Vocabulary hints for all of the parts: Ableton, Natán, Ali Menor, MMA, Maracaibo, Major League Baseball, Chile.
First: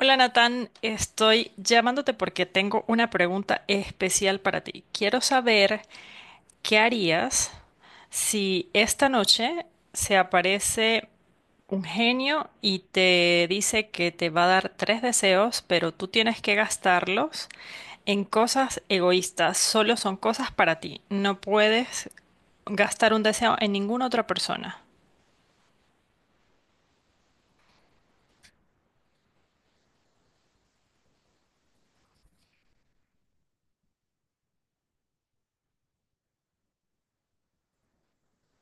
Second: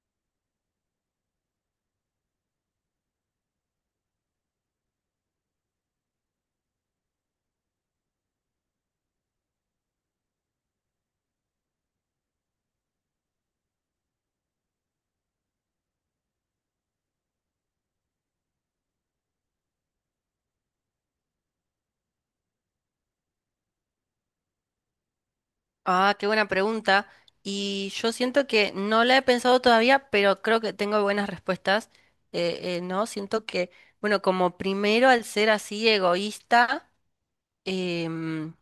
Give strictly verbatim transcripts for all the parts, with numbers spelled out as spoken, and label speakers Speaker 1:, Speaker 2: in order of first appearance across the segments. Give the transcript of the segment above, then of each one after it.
Speaker 1: Hola Natán, estoy llamándote porque tengo una pregunta especial para ti. Quiero saber qué harías si esta noche se aparece un genio y te dice que te va a dar tres deseos, pero tú tienes que gastarlos en cosas egoístas. Solo son cosas para ti. No puedes gastar un deseo en ninguna otra persona.
Speaker 2: Ah, qué buena pregunta. Y yo siento que no la he pensado todavía, pero creo que tengo buenas respuestas. Eh, eh, no, siento que, bueno, como primero al ser así egoísta, em,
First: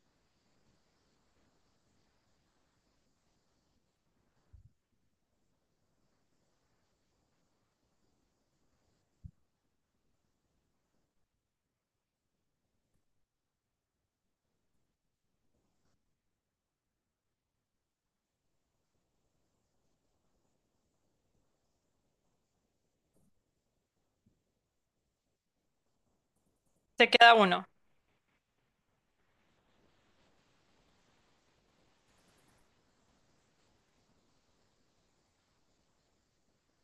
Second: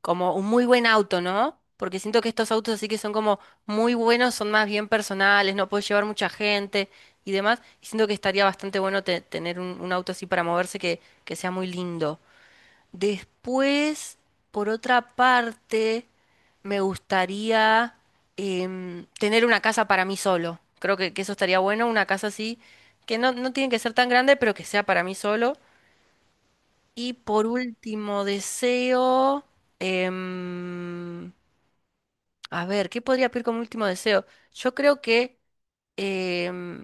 Speaker 2: como un muy buen auto, ¿no? Porque siento que estos autos así que son como muy buenos, son más bien personales, no puedes llevar mucha gente y demás. Y siento que estaría bastante bueno te- tener un, un auto así para moverse que, que sea muy lindo. Después, por otra parte, me gustaría em, tener una casa para mí solo. Creo que, que eso estaría bueno, una casa así, que no, no tiene que ser tan grande, pero que sea para mí solo.
Speaker 1: Te
Speaker 2: Y
Speaker 1: queda
Speaker 2: por
Speaker 1: uno.
Speaker 2: último deseo, em, a ver, ¿qué podría pedir como último deseo? Yo creo que em,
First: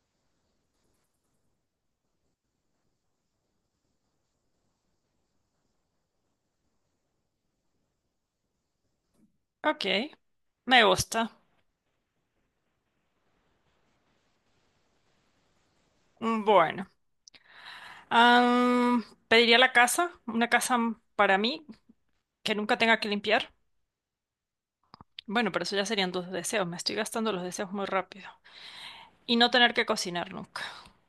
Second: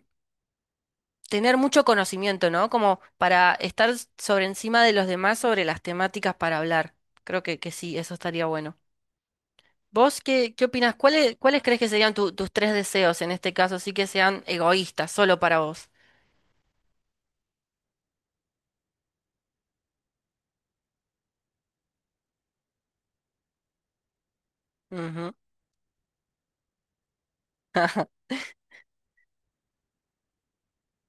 Speaker 2: tener mucho conocimiento, ¿no? Como para estar sobre encima de los demás sobre las temáticas para hablar. Creo que, que sí, eso estaría bueno.
Speaker 1: Ok,
Speaker 2: ¿Vos qué, qué
Speaker 1: me
Speaker 2: opinás?
Speaker 1: gusta.
Speaker 2: ¿Cuáles, cuáles crees que serían tu- tus tres deseos en este caso? Así que sean egoístas, solo para vos.
Speaker 1: Bueno. Am, Pediría la casa, una casa para mí que nunca tenga que limpiar.
Speaker 2: Ujú.
Speaker 1: Bueno, pero eso ya serían dos deseos. Me estoy gastando los deseos muy rápido. Y no tener que cocinar nunca.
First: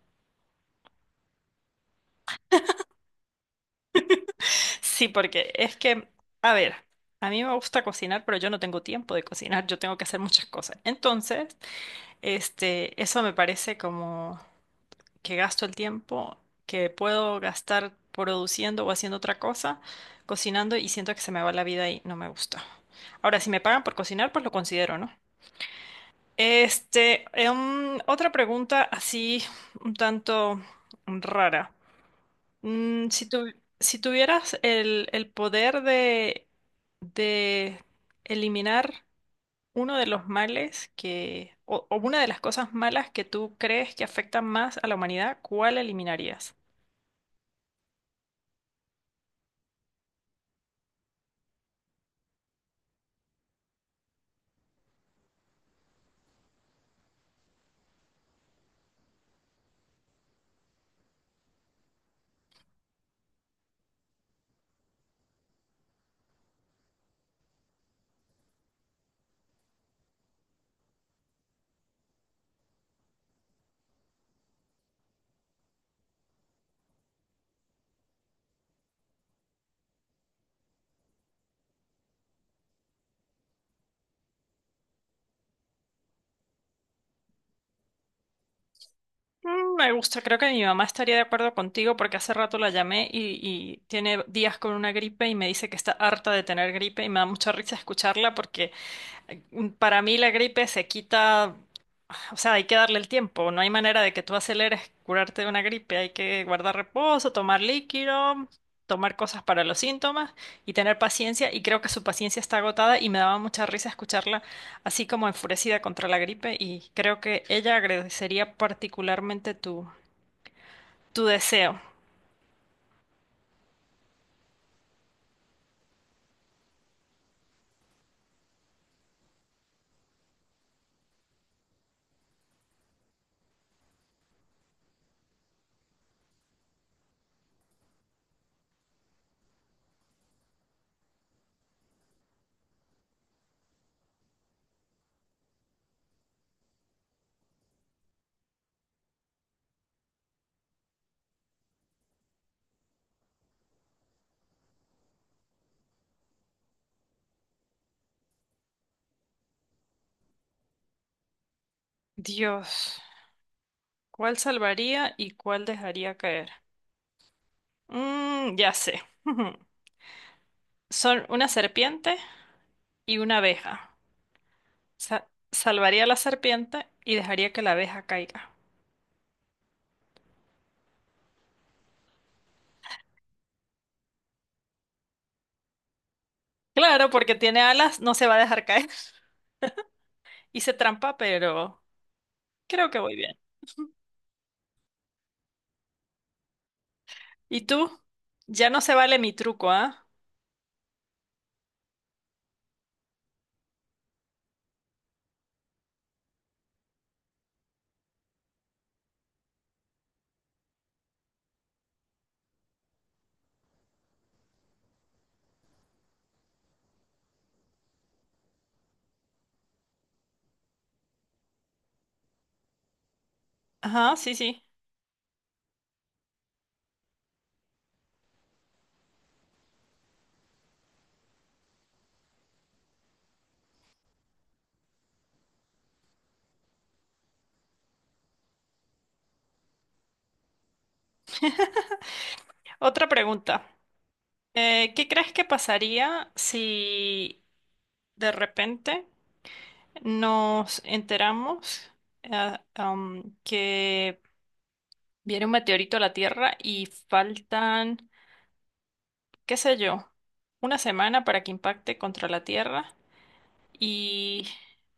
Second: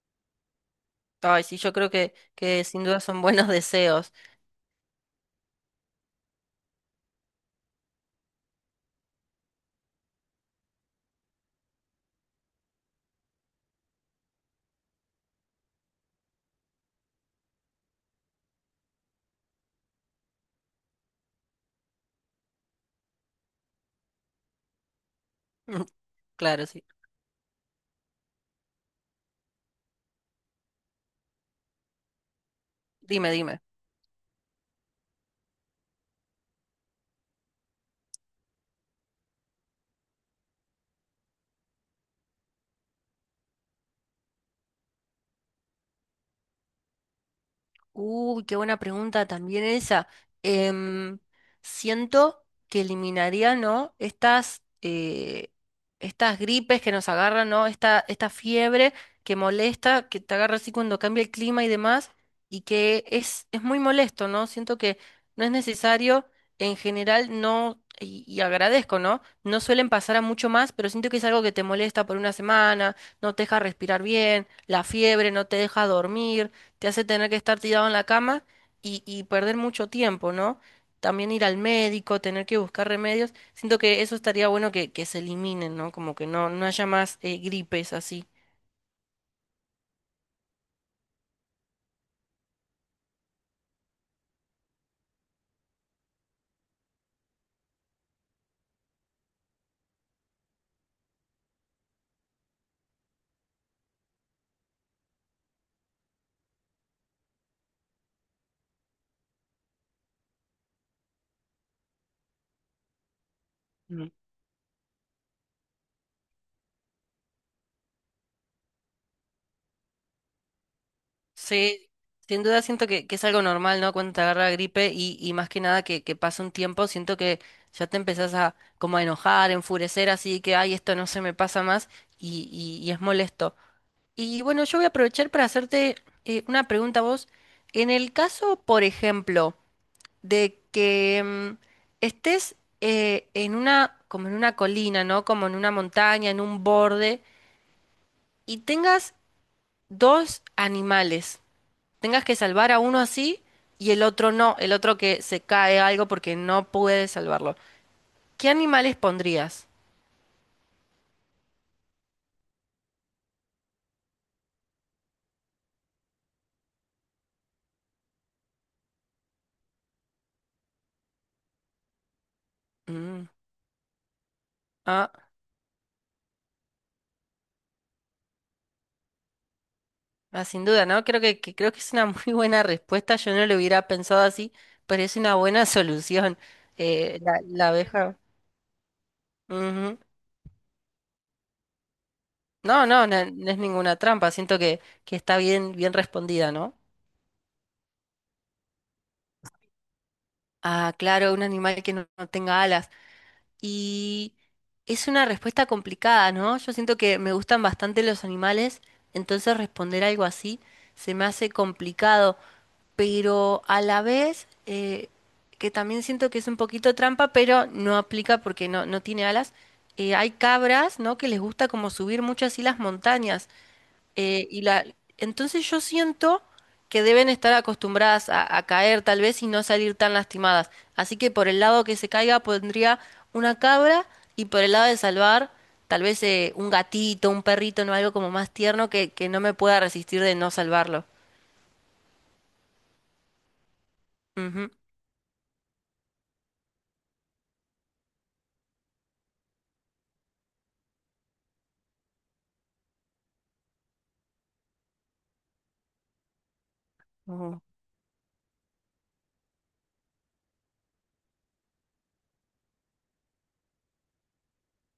Speaker 2: Ay, sí, yo creo que, que sin duda son buenos deseos.
Speaker 1: Sí, porque es que, a ver, a mí me gusta cocinar, pero yo no tengo tiempo de cocinar. Yo tengo que hacer muchas cosas. Entonces, este, eso me parece como que gasto el tiempo que puedo gastar produciendo o haciendo otra cosa, cocinando y siento que se me va la vida y no me gusta. Ahora, si me pagan por cocinar, pues lo considero, ¿no?
Speaker 2: Claro, sí.
Speaker 1: Este, em, otra pregunta así un tanto rara. Mm, si
Speaker 2: Dime,
Speaker 1: tu-
Speaker 2: dime.
Speaker 1: si tuvieras el, el poder de, de eliminar uno de los males que, o, o una de las cosas malas que tú crees que afectan más a la humanidad, ¿cuál eliminarías?
Speaker 2: Uy, qué buena pregunta también esa. Em, Siento que eliminaría, ¿no? Estas, eh, estas gripes que nos agarran, ¿no? Esta, esta fiebre que molesta, que te agarra así cuando cambia el clima y demás, y que es, es muy molesto, ¿no? Siento que no es necesario, en general, no, y, y agradezco, ¿no? No suelen pasar a mucho más, pero siento que es algo que te molesta por una semana, no te deja respirar bien, la fiebre no te deja dormir, te hace tener que estar tirado en la cama y, y perder mucho tiempo, ¿no? También ir al médico, tener que buscar remedios. Siento que eso estaría bueno que, que se eliminen, ¿no? Como que no, no haya más eh, gripes así.
Speaker 1: Mm, me gusta, creo que mi mamá estaría de acuerdo contigo porque hace rato la llamé y, y tiene días con una gripe y me dice que está harta de tener gripe y me da mucha risa escucharla porque... Para mí la gripe se quita, o sea, hay que darle el tiempo, no hay manera de que tú aceleres curarte de una gripe, hay que guardar reposo, tomar líquido, tomar cosas para los síntomas y tener paciencia y creo que su paciencia está agotada y me daba mucha risa
Speaker 2: Mm.
Speaker 1: escucharla así como enfurecida contra la gripe y creo que ella agradecería particularmente tu, tu deseo.
Speaker 2: Sí, sin duda siento que, que es algo normal, ¿no? Cuando te agarra gripe y, y más que nada que, que pasa un tiempo, siento que ya te empezás a como a enojar, enfurecer, así que, ay, esto no se me pasa más y, y, y es molesto. Y bueno, yo voy a aprovechar para hacerte eh, una pregunta a vos. En el caso, por ejemplo, de que mm, estés eh, en una, como en una colina, ¿no? Como en una montaña, en un borde, y tengas dos animales, tengas que salvar a uno así y el otro no, el otro que se cae algo porque no puedes salvarlo. ¿Qué animales pondrías?
Speaker 1: Dios, ¿cuál salvaría y cuál dejaría caer? Mm, ya sé. Son una serpiente y
Speaker 2: Mm.
Speaker 1: una abeja. Sa-
Speaker 2: Ah.
Speaker 1: salvaría a la serpiente y dejaría que la abeja caiga.
Speaker 2: Ah, sin duda, ¿no? Creo que, que- creo que es una muy buena respuesta. Yo no lo hubiera pensado así, pero es una buena solución.
Speaker 1: Claro,
Speaker 2: Eh,
Speaker 1: porque
Speaker 2: la,
Speaker 1: tiene
Speaker 2: la
Speaker 1: alas, no
Speaker 2: abeja.
Speaker 1: se va a dejar caer.
Speaker 2: Ujú.
Speaker 1: Hice trampa, pero
Speaker 2: No,
Speaker 1: creo que
Speaker 2: no,
Speaker 1: voy
Speaker 2: no,
Speaker 1: bien.
Speaker 2: no es ninguna trampa. Siento que, que está bien, bien respondida, ¿no?
Speaker 1: ¿Y tú? Ya no se vale mi truco, ¿ah?
Speaker 2: Ah, claro, un animal que no, no tenga alas. Y es una respuesta complicada, ¿no? Yo siento que me gustan bastante los animales, entonces responder algo así se me hace complicado. Pero a la vez eh, que también siento que es un poquito trampa, pero no aplica porque no, no tiene alas. eh, hay cabras, ¿no? Que les gusta como subir muchas y las montañas.
Speaker 1: Ajá, sí,
Speaker 2: eh, y
Speaker 1: sí.
Speaker 2: la, entonces yo siento que deben estar acostumbradas a, a caer tal vez y no salir tan lastimadas. Así que por el lado que se caiga pondría una cabra y por el lado de salvar tal vez eh, un gatito, un perrito, no algo como más tierno que, que no me pueda resistir de no salvarlo.
Speaker 1: Otra pregunta.
Speaker 2: Ujú.
Speaker 1: Eh, ¿qué crees que pasaría si de repente nos enteramos eh, am, que viene un meteorito a la Tierra y
Speaker 2: Ujú,
Speaker 1: faltan qué sé yo, una semana para que impacte contra la Tierra y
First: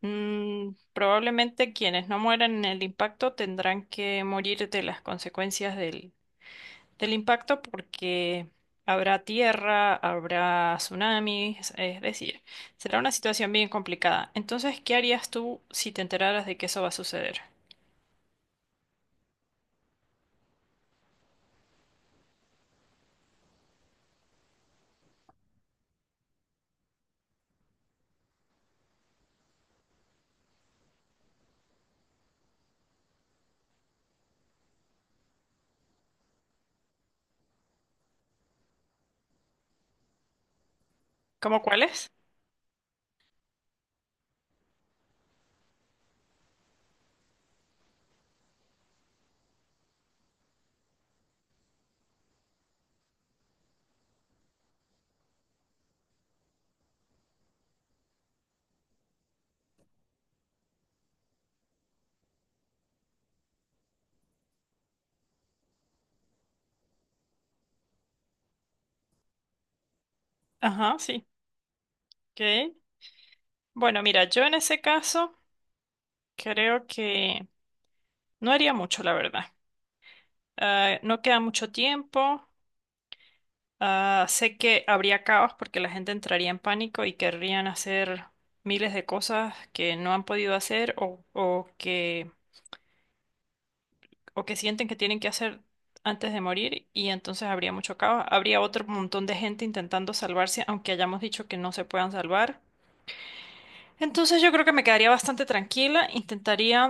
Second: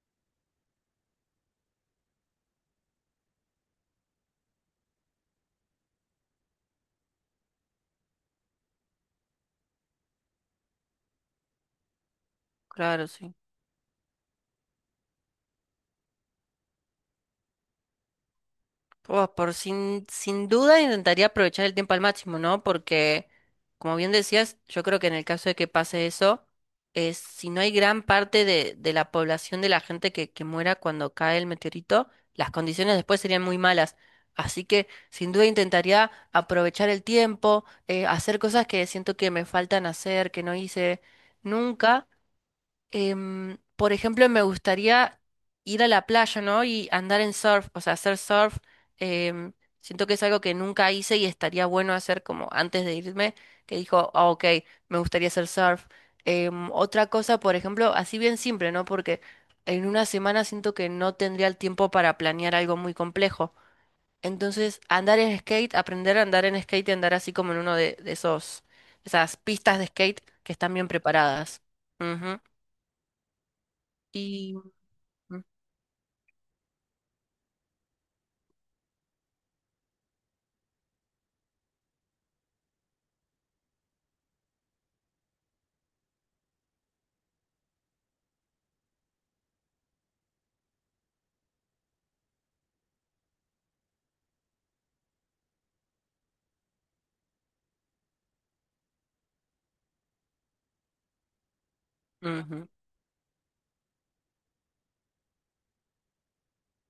Speaker 1: mm, probablemente quienes no mueran en el impacto tendrán que morir de las consecuencias del, del impacto porque habrá tierra, habrá tsunamis, es decir, será
Speaker 2: claro,
Speaker 1: una
Speaker 2: sí.
Speaker 1: situación bien complicada. Entonces, ¿qué harías tú si te enteraras de que eso va a suceder?
Speaker 2: Pues por sin, sin duda intentaría aprovechar el tiempo al máximo, ¿no? Porque, como bien decías, yo creo que en el caso de que pase eso, es, si no hay gran parte de, de la población de la gente que, que muera cuando cae el meteorito, las condiciones después serían muy malas. Así que, sin duda, intentaría aprovechar el tiempo, eh, hacer cosas que siento que me faltan hacer, que no hice Mm.
Speaker 1: ¿Cómo
Speaker 2: nunca.
Speaker 1: cuáles?
Speaker 2: Em, por ejemplo, me gustaría ir a la playa, ¿no? Y andar en surf, o sea, hacer surf. em, Siento que es algo que nunca hice y estaría bueno hacer como antes de irme, que dijo, "Ah, ok, me gustaría hacer surf. Em, otra cosa, por ejemplo, así bien simple, ¿no? Porque en una semana siento que no tendría el tiempo para planear algo muy complejo. Entonces, andar en skate, aprender a andar en skate y andar así como en uno de, de esos, esas pistas de skate que están bien
Speaker 1: Ajá, sí.
Speaker 2: preparadas. Ujú.
Speaker 1: Ok. Bueno, mira, yo
Speaker 2: Y.
Speaker 1: en ese caso
Speaker 2: Mm.
Speaker 1: creo que no haría mucho, la verdad. Ah, no queda mucho tiempo. Ah, sé que habría caos porque la gente entraría en pánico y querrían hacer miles de cosas que no han podido hacer o, o que, o que sienten que tienen que hacer antes de morir y entonces habría mucho caos. Habría otro montón de gente intentando salvarse, aunque hayamos dicho que no se puedan salvar.
Speaker 2: Ujú.
Speaker 1: Entonces yo creo que me quedaría bastante tranquila. Intentaría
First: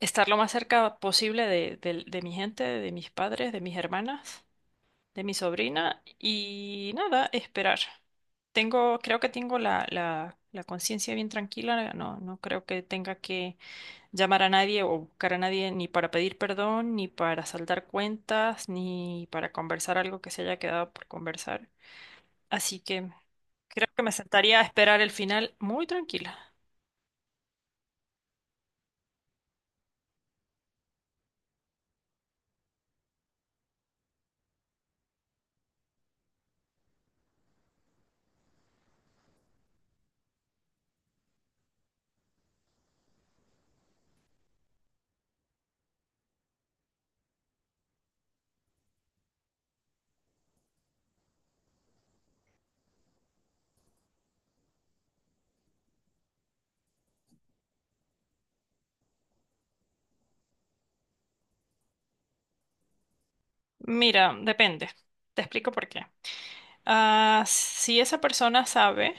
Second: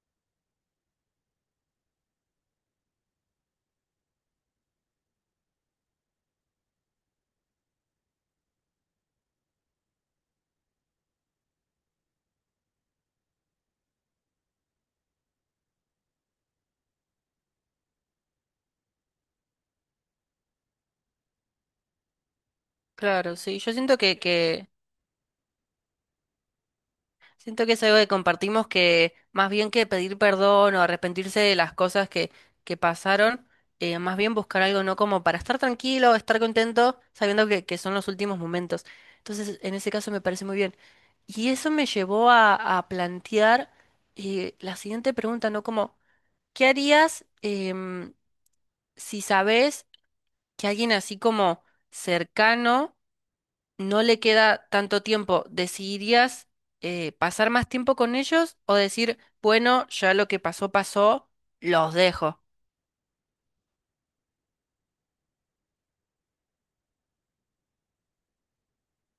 Speaker 1: estar lo más cerca posible de, de de mi gente, de mis padres, de mis hermanas. De mi sobrina y nada, esperar. Tengo, creo que tengo la, la, la conciencia bien tranquila, no, no creo que tenga que llamar a nadie o buscar a nadie ni para pedir perdón, ni para saldar cuentas, ni para conversar algo que se haya quedado por conversar. Así que
Speaker 2: Claro, sí. Yo
Speaker 1: creo
Speaker 2: siento
Speaker 1: que me
Speaker 2: que,
Speaker 1: sentaría a
Speaker 2: que
Speaker 1: esperar el final muy tranquila.
Speaker 2: Siento que es algo que compartimos, que más bien que pedir perdón o arrepentirse de las cosas que, que pasaron, eh, más bien buscar algo no como para estar tranquilo, estar contento, sabiendo que, que son los últimos momentos. Entonces, en ese caso me parece muy bien. Y eso me llevó a, a plantear eh, la siguiente pregunta, ¿no? Como, ¿qué harías em, si sabes que alguien así como cercano no le queda tanto tiempo, decidirías eh, pasar más tiempo con ellos o decir, bueno, ya lo que pasó, pasó, los dejo?
Speaker 1: Mira, depende. Te explico por qué. Ah, si esa persona sabe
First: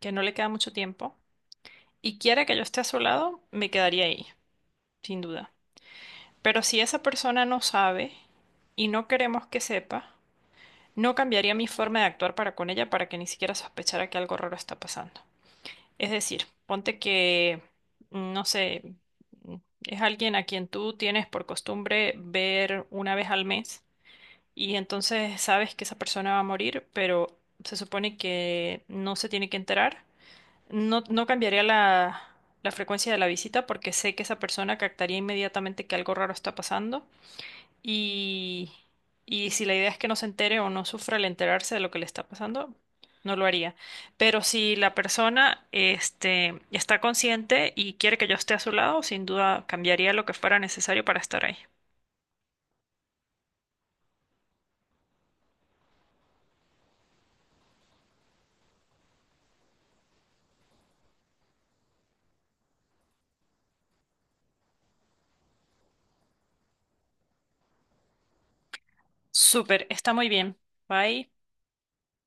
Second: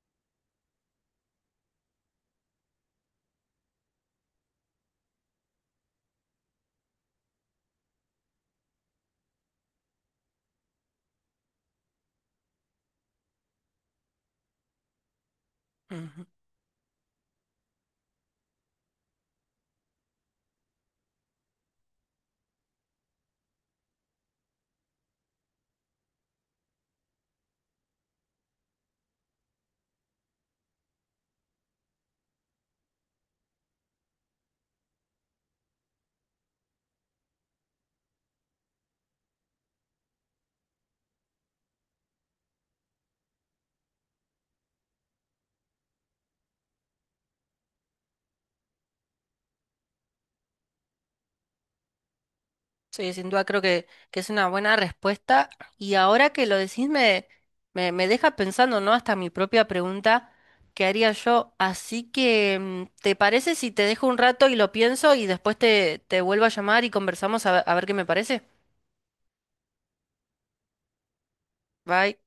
Speaker 1: que no le queda mucho tiempo y quiere que yo esté a su lado, me quedaría ahí. Sin duda. Pero si esa persona no sabe y no queremos que sepa, no cambiaría mi forma de actuar para con ella para que ni siquiera sospechara que algo raro está pasando. Es
Speaker 2: Ujú.
Speaker 1: decir, ponte que, mm, no sé, mm, es alguien a quien tú tienes por costumbre ver una vez al mes y entonces sabes que esa persona va a morir, pero se supone que no se tiene que enterar. No, no cambiaría la, la frecuencia de la visita porque sé que esa persona captaría inmediatamente que algo raro está pasando y, y si la idea es que no se entere o no sufra al enterarse de lo que le está pasando, no lo haría. Pero si la persona, este, está consciente y quiere que yo esté a su lado, sin duda cambiaría lo que fuera necesario para estar ahí.
Speaker 2: Sí, sin duda creo que, que es una buena respuesta. Y ahora que lo decís, me, me, me deja pensando, ¿no? Hasta mi propia pregunta, ¿qué haría yo? Así que, mm, ¿te parece si te dejo un rato y lo pienso y después te, te vuelvo a llamar y conversamos a ver a ver qué me parece?
Speaker 1: Súper, está muy bien. Bye.
Speaker 2: Bye.